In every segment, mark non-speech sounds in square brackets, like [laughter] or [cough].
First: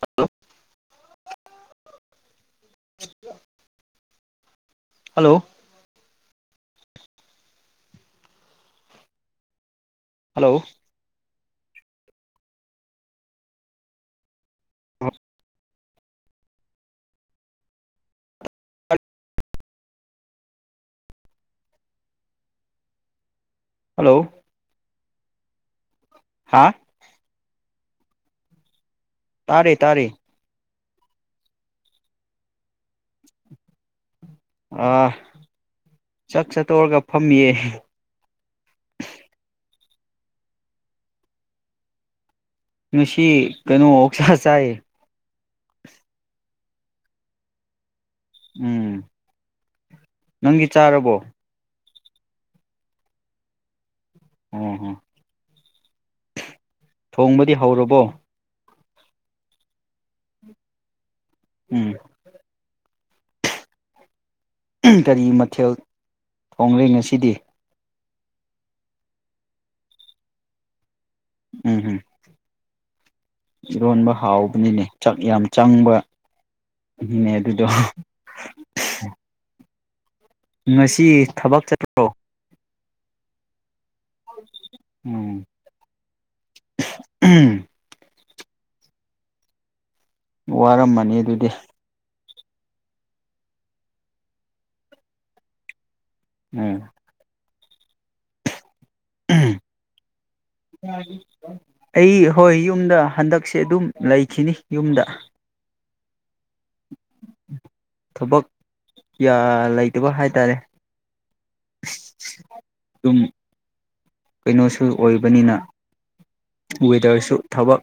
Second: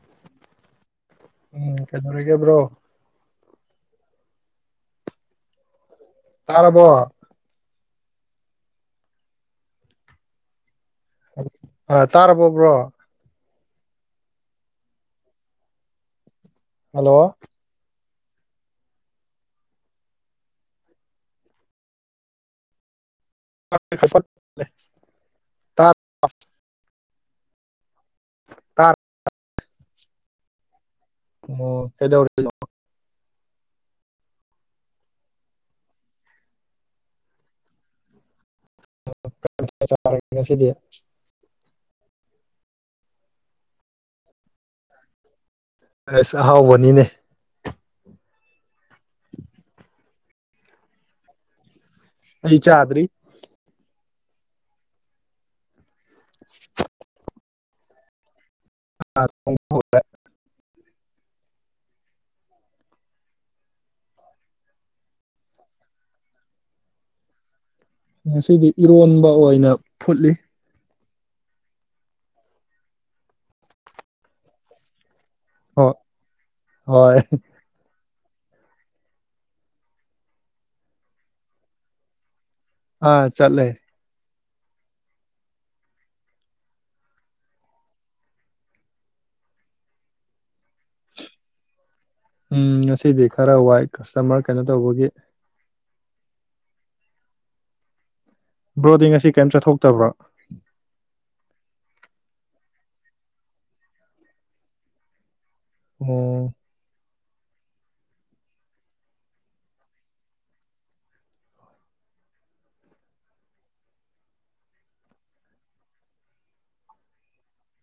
Hello. ꯎꯝ ꯀꯩꯗꯧꯔꯤꯒꯦ bro. [inaudible] Hello. ꯇꯥꯔꯕꯣ꯫ ꯍꯜꯂꯣ꯫ ꯑ ꯇꯥꯔꯕꯣ ꯕ꯭ꯔꯣ꯫ ꯍꯜꯂꯣ꯫ [unintelligible] ꯇꯥ ꯍꯥꯥ꯫ ꯇꯥ ꯇꯥꯔꯦ ꯇꯥꯔꯦ꯫ ꯑꯣ ꯀꯩꯗꯧꯔꯤꯅꯣ꯫ ꯑꯥ ꯆꯥꯛ ꯆꯠꯇꯧꯔꯒ ꯐꯝꯃꯤꯌꯦ꯫ [unintelligible] ꯉꯁꯤꯗꯤ꯫ ꯉꯁꯤ ꯀꯩꯅꯣ ꯑꯣꯛꯁꯥꯥ ꯆꯥꯏꯌꯦ꯫ ꯑꯦꯁ ꯑꯍꯥꯎꯕꯅꯤꯅꯦ꯫ ꯎꯝ꯫ [inaudible] ꯅꯪꯗꯤ ꯆꯥꯔꯕꯣ꯫ ꯑꯩ ꯆꯥꯗ꯭ꯔꯤ꯫ ꯎꯝ ꯍꯝ꯫ ꯊꯣꯡꯕꯗꯤ ꯍꯧꯔꯕꯣ꯫ ꯑꯥ ꯊꯣꯡ ꯍꯧꯔꯦ꯫ ꯎꯝ꯫ ꯀꯔꯤ ꯃꯊꯦꯜ ꯊꯣꯡꯂꯦ ꯉꯁꯤꯗꯤ꯫ ꯉꯁꯤꯗꯤ ꯏꯔꯣꯟꯕ ꯑꯣꯏꯅ ꯐꯨꯠꯂꯤ꯫ ꯎꯝ ꯍꯝ꯫ ꯏꯔꯣꯟꯕ ꯍꯥꯎꯕꯅꯤꯅꯦ ꯆꯥꯛ ꯌꯥꯝ ꯍꯣꯏ ꯆꯪꯕ ꯍꯣꯏ ꯅꯦ ꯑꯗꯨꯗꯣ꯫ [inaudible] ꯉꯁꯤ ꯊꯕꯛ ꯆꯠꯄ꯭ꯔꯣ꯫ ꯑꯥ ꯆꯠꯂꯦ꯫ ꯎꯝ ꯎꯝ꯫ ꯋꯥꯔꯝꯃꯅꯤ ꯑꯗꯨꯗꯤ ꯎꯝ ꯉꯁꯤꯗꯤ ꯈꯔ ꯋꯥꯏ ꯀꯁꯇꯃꯔ ꯀꯩꯅꯣ ꯇꯧꯕꯒꯤ ꯎꯝ ꯕ꯭ꯔꯣꯗꯤꯡ ꯑꯁꯤ ꯀꯔꯤꯝ ꯆꯠꯊꯣꯛꯇꯕ꯭ꯔꯥ ꯑꯩ ꯍꯣꯏ ꯌꯨꯝꯗ ꯍꯟꯗꯛꯁꯦ ꯑꯗꯨꯝ ꯂꯩꯈꯤꯅꯤ ꯌꯨꯝꯗ ꯑꯣ ꯊꯕꯛ ꯌꯥ ꯂꯩꯇꯕ ꯍꯥꯏ ꯇꯥꯔꯦ ꯑꯗꯨꯝ ꯀꯩꯅꯣꯁꯨ ꯑꯣꯏꯕꯅꯤꯅ ꯋꯦꯗꯔꯁꯨ ꯊꯕꯛ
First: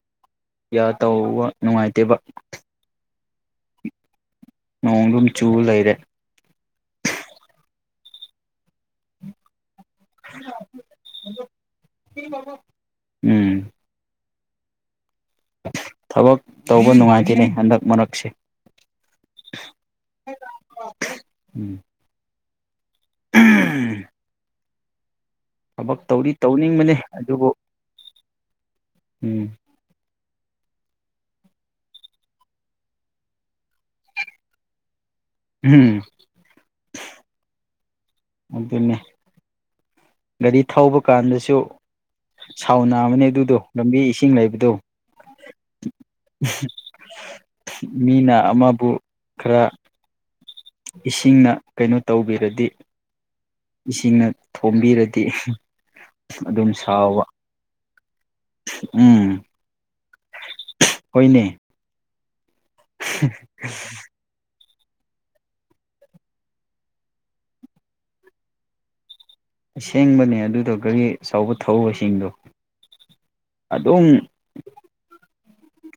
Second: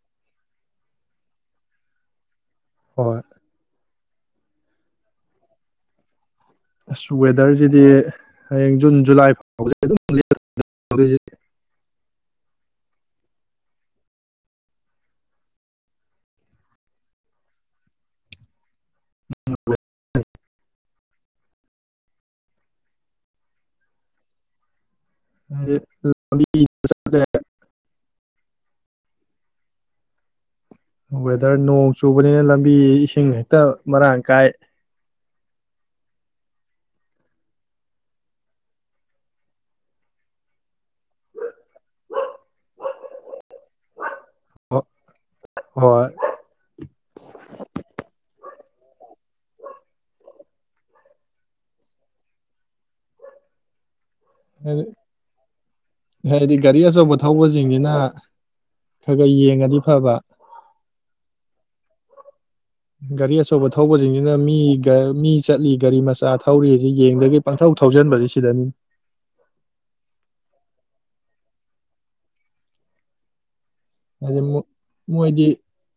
ꯌꯥ ꯇꯧꯕ ꯅꯨꯡꯉꯥꯏꯇꯦꯕ ꯍꯣꯏ ꯅꯣꯡꯒꯨꯝ ꯆꯨ ꯂꯩꯩꯔꯦ ꯑꯁ ꯋꯦꯗꯔꯁꯤꯗꯤ ꯍꯌꯦꯡ ꯖꯨꯟ ꯖꯨꯂꯥꯏ ꯐꯥꯎ [unintelligible] ꯎꯝ ꯊꯕꯛ ꯇꯧꯕ ꯅꯨꯡꯉꯥꯏꯈꯤꯅꯤ ꯍꯟꯗꯛ ꯃꯔꯛꯁꯦ ꯎꯝ ꯎꯝ ꯊꯕꯛ ꯇꯧꯔꯤ ꯇꯧꯅꯤꯡꯕꯅꯦ ꯑꯗꯨꯕꯨ ꯎꯝ ꯋꯦꯗꯔ ꯅꯣꯡ ꯆꯨꯕꯅꯤꯅ ꯂꯝꯕꯤ ꯏꯁꯤꯡ ꯍꯦꯛꯇ ꯃꯔꯥꯡ ꯀꯥꯏ ꯎꯝ ꯑꯗꯨꯅꯦ ꯒꯥꯔꯤ ꯊꯧꯕ ꯀꯥꯟꯗꯁꯨ ꯁꯥꯎꯅꯥꯑꯕꯅꯦ ꯑꯗꯨꯗꯣ ꯂꯝꯕꯤ ꯏꯁꯤꯡ ꯏꯁꯤꯡ ꯂꯩꯕꯗꯣ ꯍꯣ ꯍꯣꯏ ꯃꯤꯅ ꯑꯃꯕꯨ ꯈꯔ ꯏꯁꯤꯡꯅ ꯀꯩꯅꯣ ꯇꯧꯕꯤꯔꯗꯤ ꯏꯁꯤꯡꯅ ꯍꯥꯏꯗꯤ ꯊꯣꯝꯕꯤꯔꯗꯤ ꯍꯥꯏꯗꯤ ꯑꯗꯨꯝ ꯒꯥꯔꯤ ꯑꯆꯧꯕ ꯁꯥꯎꯕ ꯊꯧꯕꯁꯤꯡꯁꯤꯅ ꯈꯔ ꯈꯔ ꯎꯝ ꯌꯦꯡꯉꯗꯤ ꯐꯕ ꯍꯣꯏꯅꯦ ꯒꯥꯔꯤ ꯑꯆꯧꯕ ꯊꯧꯕꯁꯤꯡꯁꯤꯅ ꯃꯤ ꯃꯤ ꯆꯠꯂꯤ ꯒꯥꯔꯤ ꯃꯆꯥ ꯊꯧꯔꯤꯁꯤ ꯌꯦꯡꯗꯒꯤ ꯄꯪꯊꯧ ꯊꯧꯁꯤꯟꯕꯁꯦ ꯁꯤꯗꯅꯤ ꯑꯁꯦꯡꯕꯅꯦ ꯑꯗꯨꯗ ꯒꯥꯔꯤ ꯑꯆꯕ ꯊꯧꯕꯁꯤꯡꯗꯣ ꯑꯗꯨꯝ ꯑ ꯃꯣꯏꯗꯤ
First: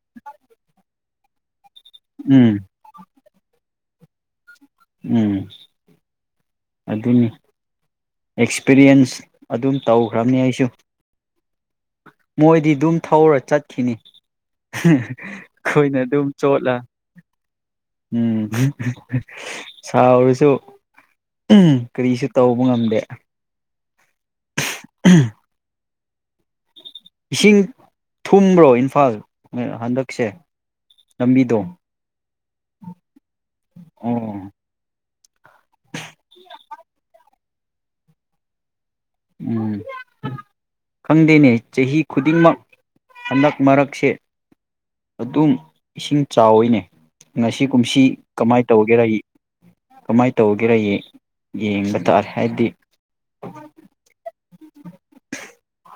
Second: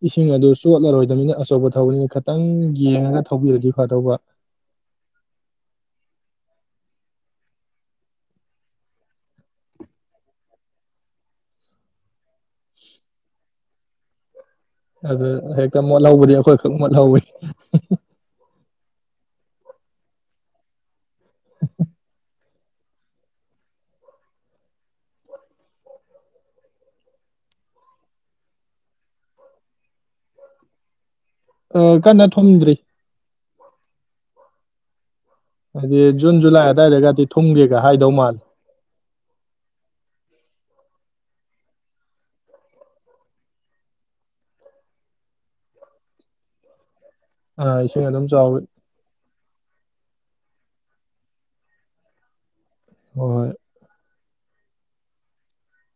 ꯏꯁꯤꯡ ꯑꯗꯨ ꯆꯣꯠꯂꯔꯣꯏꯗꯕꯅꯤꯅ ꯑꯆꯧꯕ ꯊꯧꯔꯤꯅꯤ ꯈꯤꯇꯪ ꯎꯝ ꯌꯦꯡꯉꯒ ꯊꯧꯕꯤꯔꯗꯤ ꯐꯗꯧꯕ ꯎꯝ ꯑꯗꯨꯅꯤ ꯑꯦꯛꯁꯄꯤꯔꯤꯌꯦꯟꯁ ꯑꯗꯨꯝ ꯇꯧꯈ꯭ꯔꯕꯅꯤ ꯑꯩꯁꯨ ꯃꯣꯏꯗꯤ ꯑꯗꯨꯝ ꯊꯧꯔ ꯆꯠꯈꯤꯅꯤ ꯑꯗꯨ ꯍꯦꯛꯇ ꯑꯩꯈꯣꯏꯅ ꯑꯗꯨꯝ ꯃꯣꯠꯍꯧꯕꯗꯤ ꯑꯩꯈꯣꯏꯈꯛ ꯆꯣꯠꯂ ꯃꯣꯠꯍꯧꯋꯤ ꯎꯝ ꯁꯥꯎꯔꯁꯨ ꯀꯔꯤꯁꯨ ꯇꯧꯕ ꯉꯝꯗꯦ ꯏꯁꯤꯡ ꯊꯨꯝꯕ꯭ꯔꯣ ꯏꯝꯐꯥꯜ ꯍꯟꯗꯛꯁꯦ ꯂꯝꯕꯤꯗꯣ ꯑ ꯀꯟꯅ ꯊꯣꯝꯗ꯭ꯔꯤ ꯑ ꯑꯗꯤ ꯖꯟ ꯨꯂꯥꯏ ꯑꯗꯥꯏꯗꯦꯒ ꯊꯨꯝꯒꯦꯒ ꯍꯥꯏꯗꯧ ꯃꯥꯜꯂꯦ ꯎꯝ ꯈꯪꯗꯦꯅꯦ ꯆꯍꯤ ꯈꯨꯗꯤꯡꯃꯛ ꯍꯟꯗꯛ ꯃꯔꯛꯁꯦ ꯑꯗꯨꯝ ꯏꯁꯤꯡ ꯆꯥꯎꯋꯤꯅꯦ ꯉꯁꯤ ꯑꯥ ꯀꯨꯝꯁꯤ ꯏꯁꯤꯡ ꯑꯗꯨꯝ ꯆꯥꯎꯋꯤ ꯀꯃꯥꯏꯅ ꯇꯧꯒꯦꯔ ꯌꯦ ꯀꯃꯥꯏꯅ ꯇꯧꯒꯦꯔꯥ ꯌꯦꯡ ꯌꯦꯡꯕ ꯇꯥꯔꯦ ꯍꯥꯏꯗꯤ꯫ ꯍꯣꯏ [unintelligible]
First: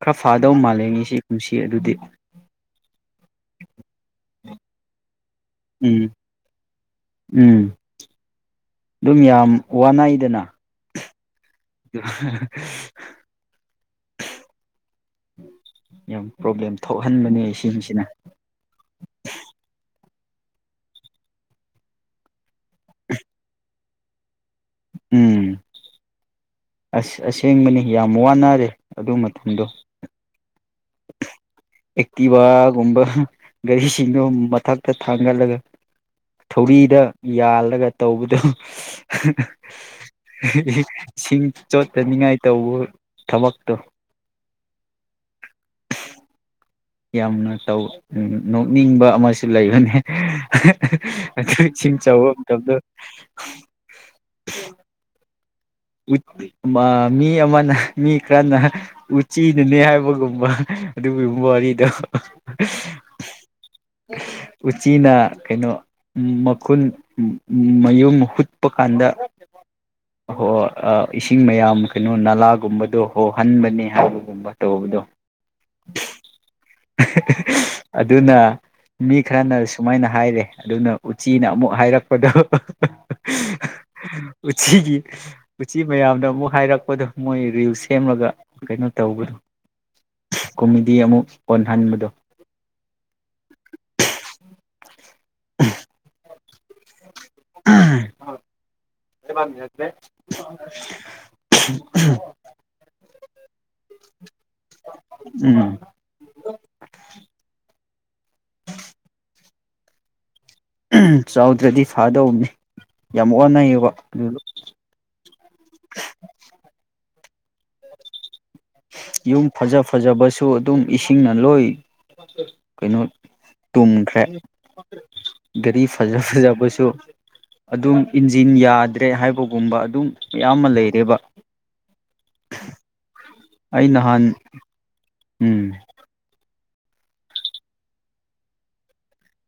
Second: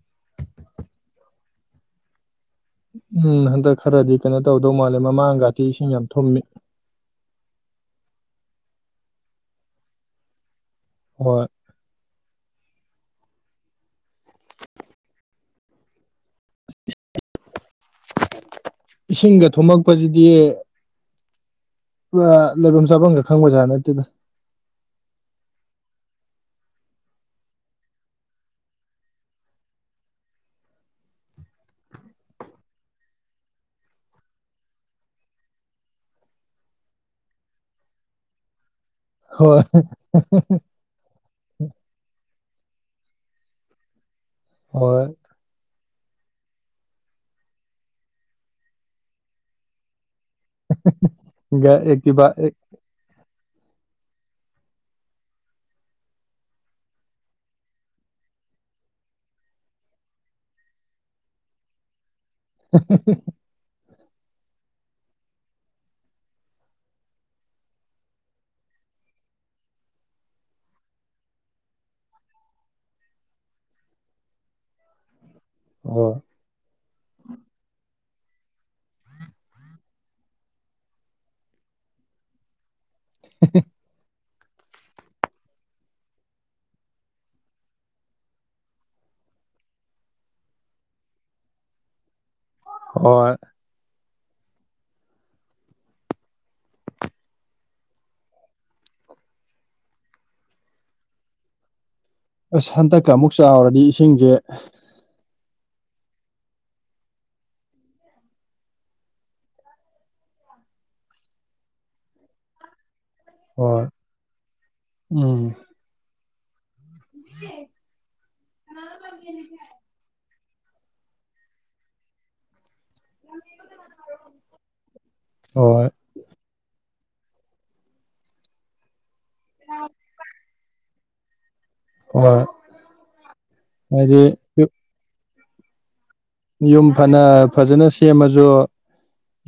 ꯈꯔ ꯐꯥꯗꯧ ꯃꯥꯂꯦ ꯉꯁꯤ ꯀꯨꯝꯁꯤ ꯑꯗꯨꯗꯤ ꯎꯝ ꯍꯟꯗꯛ ꯈꯔꯗꯤ ꯀꯩꯅꯣ ꯇꯧꯗꯧ ꯃꯥꯜꯂꯦ ꯃꯃꯥꯡ [unintelligible] ꯏꯁꯤꯡ ꯎꯝ ꯌꯥꯝ ꯊꯨꯝꯃꯤ ꯎꯝ ꯑꯗꯨꯝ ꯌꯥꯝ ꯋꯥꯅꯩꯗꯅ ꯍꯣꯏ [unintelligible] [unintelligible] ꯄ꯭ꯔꯣꯕ꯭ꯂꯦꯝ ꯊꯣꯛꯍꯟꯕꯅꯦꯁꯤꯡꯁꯦ [unintelligible] ꯏꯁꯤꯡꯒ ꯊꯨꯝꯃꯛꯄꯁꯤꯗꯤ [unintelligible] ꯂꯩꯐꯝ ꯆꯥꯐꯝꯒ ꯈꯪꯕꯖꯥꯠ ꯅꯠ ꯑꯗꯨꯅ ꯎꯝ ꯑꯁ ꯑꯁꯦꯡꯕꯅꯤ ꯌꯥꯝ ꯋꯥꯅꯔꯦ ꯑꯗꯨ ꯃꯇꯝꯗꯣ ꯑꯦꯛꯇꯤꯚꯥꯒꯨꯝꯕ ꯒꯥꯔꯤꯁꯤꯡꯗꯣ ꯃꯊꯛꯇ ꯊꯥꯡꯒꯠꯂꯒ ꯊꯧꯔꯤꯗ ꯌꯥꯜꯂꯒ ꯇꯧꯕꯗꯣ ꯍꯣꯏ ꯁꯤꯡ ꯆꯣꯠꯇꯅꯤꯡꯉꯥꯏ ꯇꯧꯕ ꯊꯕꯛꯇꯣ ꯍꯣꯏ ꯌꯥꯝꯅ ꯇꯧ ꯅꯣꯛꯅꯤꯡꯕ ꯑꯃꯁꯨ ꯂꯩꯕꯅꯦ ꯑꯗꯨꯆ ꯆꯤꯡ ꯆ ꯑꯦꯛꯇꯤꯚ ꯑꯃ ꯇꯗꯣ [unintelligible] ꯃꯤ ꯑꯃꯅ ꯃꯤ ꯈꯔꯅ ꯎꯆꯤꯅꯅꯦ ꯍꯥꯏꯕꯒꯨꯝꯕ ꯑꯗꯨꯒꯤ ꯋꯥꯔꯤꯗꯣ [unintelligible] ꯎꯆꯤꯅ ꯀꯩꯅꯣ ꯃꯈꯨꯟ ꯃꯌꯨꯝ ꯍꯨꯠꯄ ꯀꯥꯟꯗ ꯍꯣꯏ ꯏꯁꯤꯡ ꯃꯌꯥꯝ ꯀꯩꯅꯣ ꯅꯂꯥꯒꯨꯝꯕꯗꯣ ꯍꯣꯍꯟꯕꯅꯦ ꯍꯥꯏꯕꯒꯨꯝꯕ ꯇꯧꯕꯗꯣ ꯍꯣꯏ [unintelligible] ꯑꯗꯨꯅ ꯃꯤ ꯈꯔꯅ ꯁꯨꯃꯥꯏꯅ ꯍꯥꯏꯔꯦ ꯑꯗꯨꯅ ꯎꯆꯤꯅ ꯑꯃꯨꯛ ꯍꯥꯏꯔꯛꯄꯗꯣ [unintelligible] ꯎꯆꯤꯒꯤ ꯎꯆꯤ ꯃꯌꯥꯝꯗ ꯑꯃꯨꯛ ꯍꯥꯏꯔꯛꯄꯗꯣ ꯃꯣꯏ ꯔꯤꯜꯁ ꯁꯦꯝꯂꯒ ꯀꯩꯅꯣ ꯇꯧꯕꯗꯣ ꯀꯣꯃꯦꯗꯤ ꯑꯃꯨꯛ ꯑꯣꯟꯍꯟꯕꯗꯣ ꯍꯣꯏ [unintelligible] ꯑꯁ ꯍꯟꯗꯛꯀ ꯑꯃꯨꯛ ꯆꯥꯎꯔꯗꯤ ꯏꯁꯤꯡꯁꯦ ꯎꯝ ꯆꯥꯎꯗ꯭ꯔꯗꯤ ꯐꯥꯗꯧꯅꯤ ꯌꯥꯝ ꯍꯣꯏ ꯋꯥꯟꯅꯌꯦꯕ ꯎꯝ ꯌꯨꯝ ꯐꯖ ꯐꯖꯕ ꯁꯨ ꯑꯗꯨꯝ ꯏꯁꯤꯡꯅ ꯂꯣꯏ ꯀꯩꯅꯣ ꯇꯨꯝꯈ꯭ꯔꯦ ꯒꯥꯔꯤ ꯍꯣꯏ ꯐꯖ ꯐꯖꯕꯁꯨ ꯑꯗꯨꯝ ꯏꯟꯖꯤꯟ ꯌꯥꯗ꯭ꯔꯦ ꯍꯥꯏꯕ ꯒꯨꯝꯕ ꯑꯗꯨꯝ ꯃꯌꯥꯝ ꯑꯃ ꯂꯩꯔꯦꯕ ꯍꯣꯏ ꯑꯩ ꯍꯥꯏꯗꯤ ꯅꯍꯥꯟ ꯌꯨ ꯎꯝ ꯌꯨꯝ ꯐꯅ ꯐꯖꯅ ꯁꯦꯝꯃꯁꯨ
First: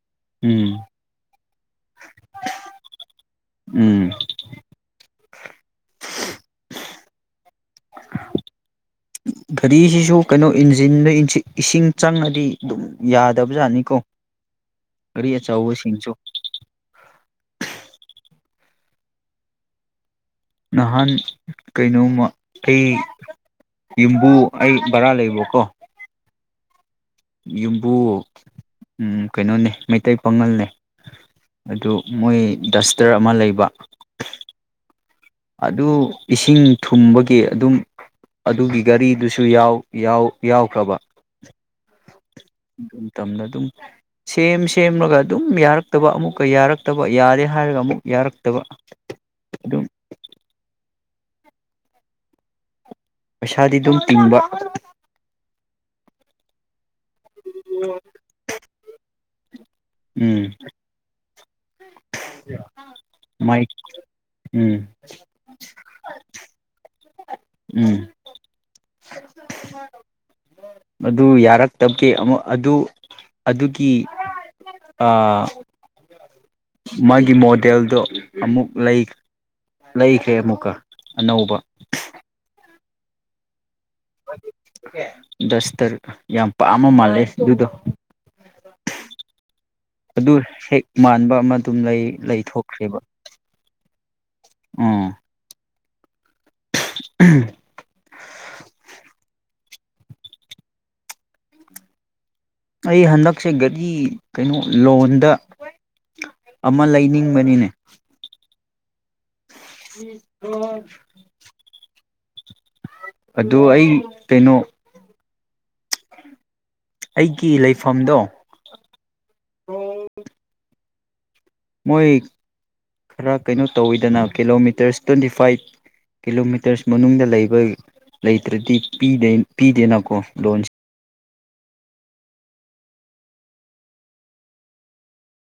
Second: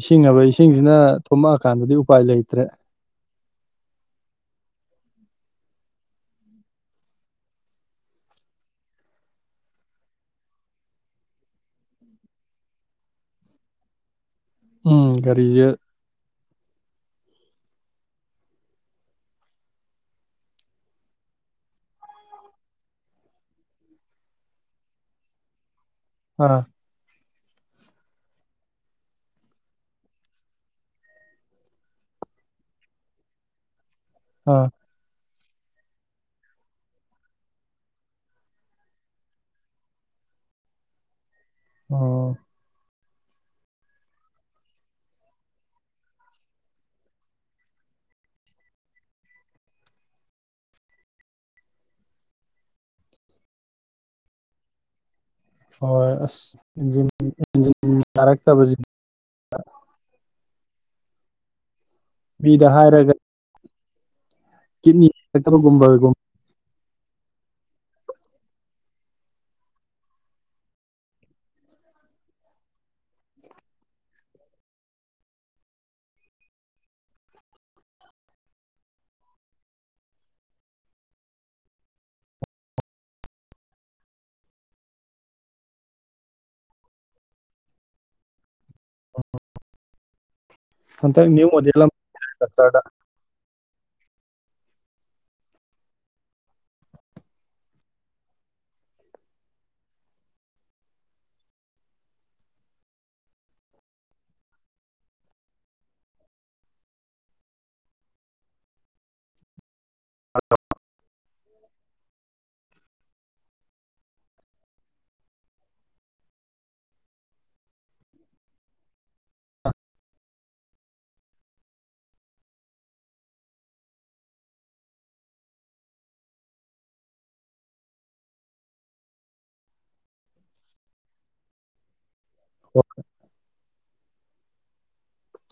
ꯏꯁꯤꯡ ꯍꯥꯏꯕ ꯎꯝ ꯏꯁꯤꯡꯁꯤꯅ ꯊꯨꯝꯃꯛꯑꯀꯥꯟꯗꯗꯤ ꯎꯄꯥꯏ ꯂꯩꯇ꯭ꯔꯦ ꯎꯝ ꯒꯥꯔꯤꯁꯤꯁꯨ ꯀꯩꯅꯣ ꯏꯟꯖꯤꯟꯗ ꯏꯁꯤꯡ ꯆꯪꯉꯗꯤ ꯑꯗꯨꯝ ꯌꯥꯗꯕꯖꯥꯠꯅꯤꯀꯣ ꯎꯝ ꯒꯥꯔꯤ ꯒꯥꯔꯤꯁꯦ ꯑꯆꯧꯕ ꯁꯤꯡꯁꯨ ꯅꯍꯥꯟ ꯀꯩꯅꯣꯃ ꯑꯩ ꯌꯨꯝꯕꯨ ꯑꯩ ꯕꯔꯥ ꯂꯩꯕꯀꯣ ꯑ ꯌꯨꯝꯕꯨ ꯀꯩꯅꯣꯅꯦ ꯃꯩꯇꯩ ꯄꯥꯉꯜꯅꯦ ꯑꯗꯨ ꯃꯣꯏ ꯗꯁꯇꯔ ꯑꯃ ꯂꯩꯕ ꯑ ꯑꯗꯨ ꯏꯁꯤꯡ ꯊꯨꯝꯕꯒꯤ ꯑꯗꯨꯝ ꯑꯗꯨꯒꯤ ꯒꯥꯔꯤꯗꯨꯁꯨ ꯌꯥꯎ ꯌꯥꯎ ꯌꯥꯎꯈ꯭ꯔꯕ ꯑꯣ ꯇꯝꯅ ꯑꯗꯨꯝ ꯁꯦꯝ ꯁꯦꯝꯃꯒ ꯑꯗꯨꯝ ꯌꯥꯔꯛꯇꯕ ꯑꯃꯨꯛꯀ ꯌꯥꯔꯛꯇꯕ ꯌꯥꯔꯦ ꯍꯥꯏꯔꯒ ꯑꯃꯨꯛ ꯌꯥꯔꯛꯇꯕ ꯑꯗꯨꯝ ꯄꯩꯁꯥꯗꯤ ꯑꯗꯨꯝ ꯇꯤꯡꯕ ꯍꯣꯏ ꯑꯁ ꯏꯟꯖꯤꯟ ꯏꯟꯖꯤꯟ ꯌꯥꯔꯛꯇꯕꯁꯦ [unintelligible] ꯎꯝ ꯤꯗ ꯍꯥꯏꯔꯒ ꯃꯥꯏꯛ ꯀꯒꯨꯝꯕ [unintelligible] ꯎꯝ ꯑꯗꯨ ꯌꯥꯔꯛꯇꯕꯒꯤꯦ ꯑꯃꯨꯛ ꯑꯗꯨ ꯑꯗꯨꯒꯤ ꯃꯥꯒꯤ ꯃꯣꯗꯦꯜꯗꯣ ꯑꯃꯨꯛ ꯂꯩꯈ꯭ꯔꯦ ꯑꯃꯨꯛꯀ ꯑꯅꯧꯕ ꯗꯁꯇꯔꯛ ꯌꯥꯝ ꯄꯥꯃ ꯃꯥꯜꯂꯦ ꯑꯗꯨꯗꯣ ꯑꯗꯨ ꯍꯦꯛ ꯍꯟꯗꯛ ꯃꯥꯟꯕ ꯅ꯭ꯌꯨ ꯑꯃ ꯑꯗꯨꯝ ꯃꯣꯗꯦꯜ ꯗꯥꯛꯇꯔꯗ ꯂꯩꯊꯣꯛꯈ꯭ꯔꯦꯕ ꯑꯝ ꯎꯝ ꯑꯩ ꯍꯟꯗꯛꯁꯦ ꯒꯥꯔꯤ ꯀꯩꯅꯣ ꯂꯣꯟꯗ ꯑꯃ ꯂꯩꯅꯤꯡꯕꯅꯤꯅꯦ [inaudible] ꯑꯗꯨ ꯑꯩ ꯀꯩꯅꯣ ꯑꯩꯒꯤ ꯂꯩꯐꯝꯗꯣ ꯃꯣꯏ ꯈꯔ ꯀꯩꯅꯣ ꯇꯧꯋꯤꯗꯅ ꯀꯤꯂꯣꯃꯤꯇꯔꯁ ꯇ꯭ꯋꯦꯟꯇꯤ ꯐꯥꯏꯚ ꯀꯤꯂꯣꯃꯤꯇꯔꯁ ꯃꯅꯨꯡꯗ ꯂꯩꯕ ꯂꯩꯇ꯭ꯔꯗꯤ ꯄꯤꯗꯦꯅꯀꯣ ꯂꯣꯟꯁ ꯑꯣ [unintelligible]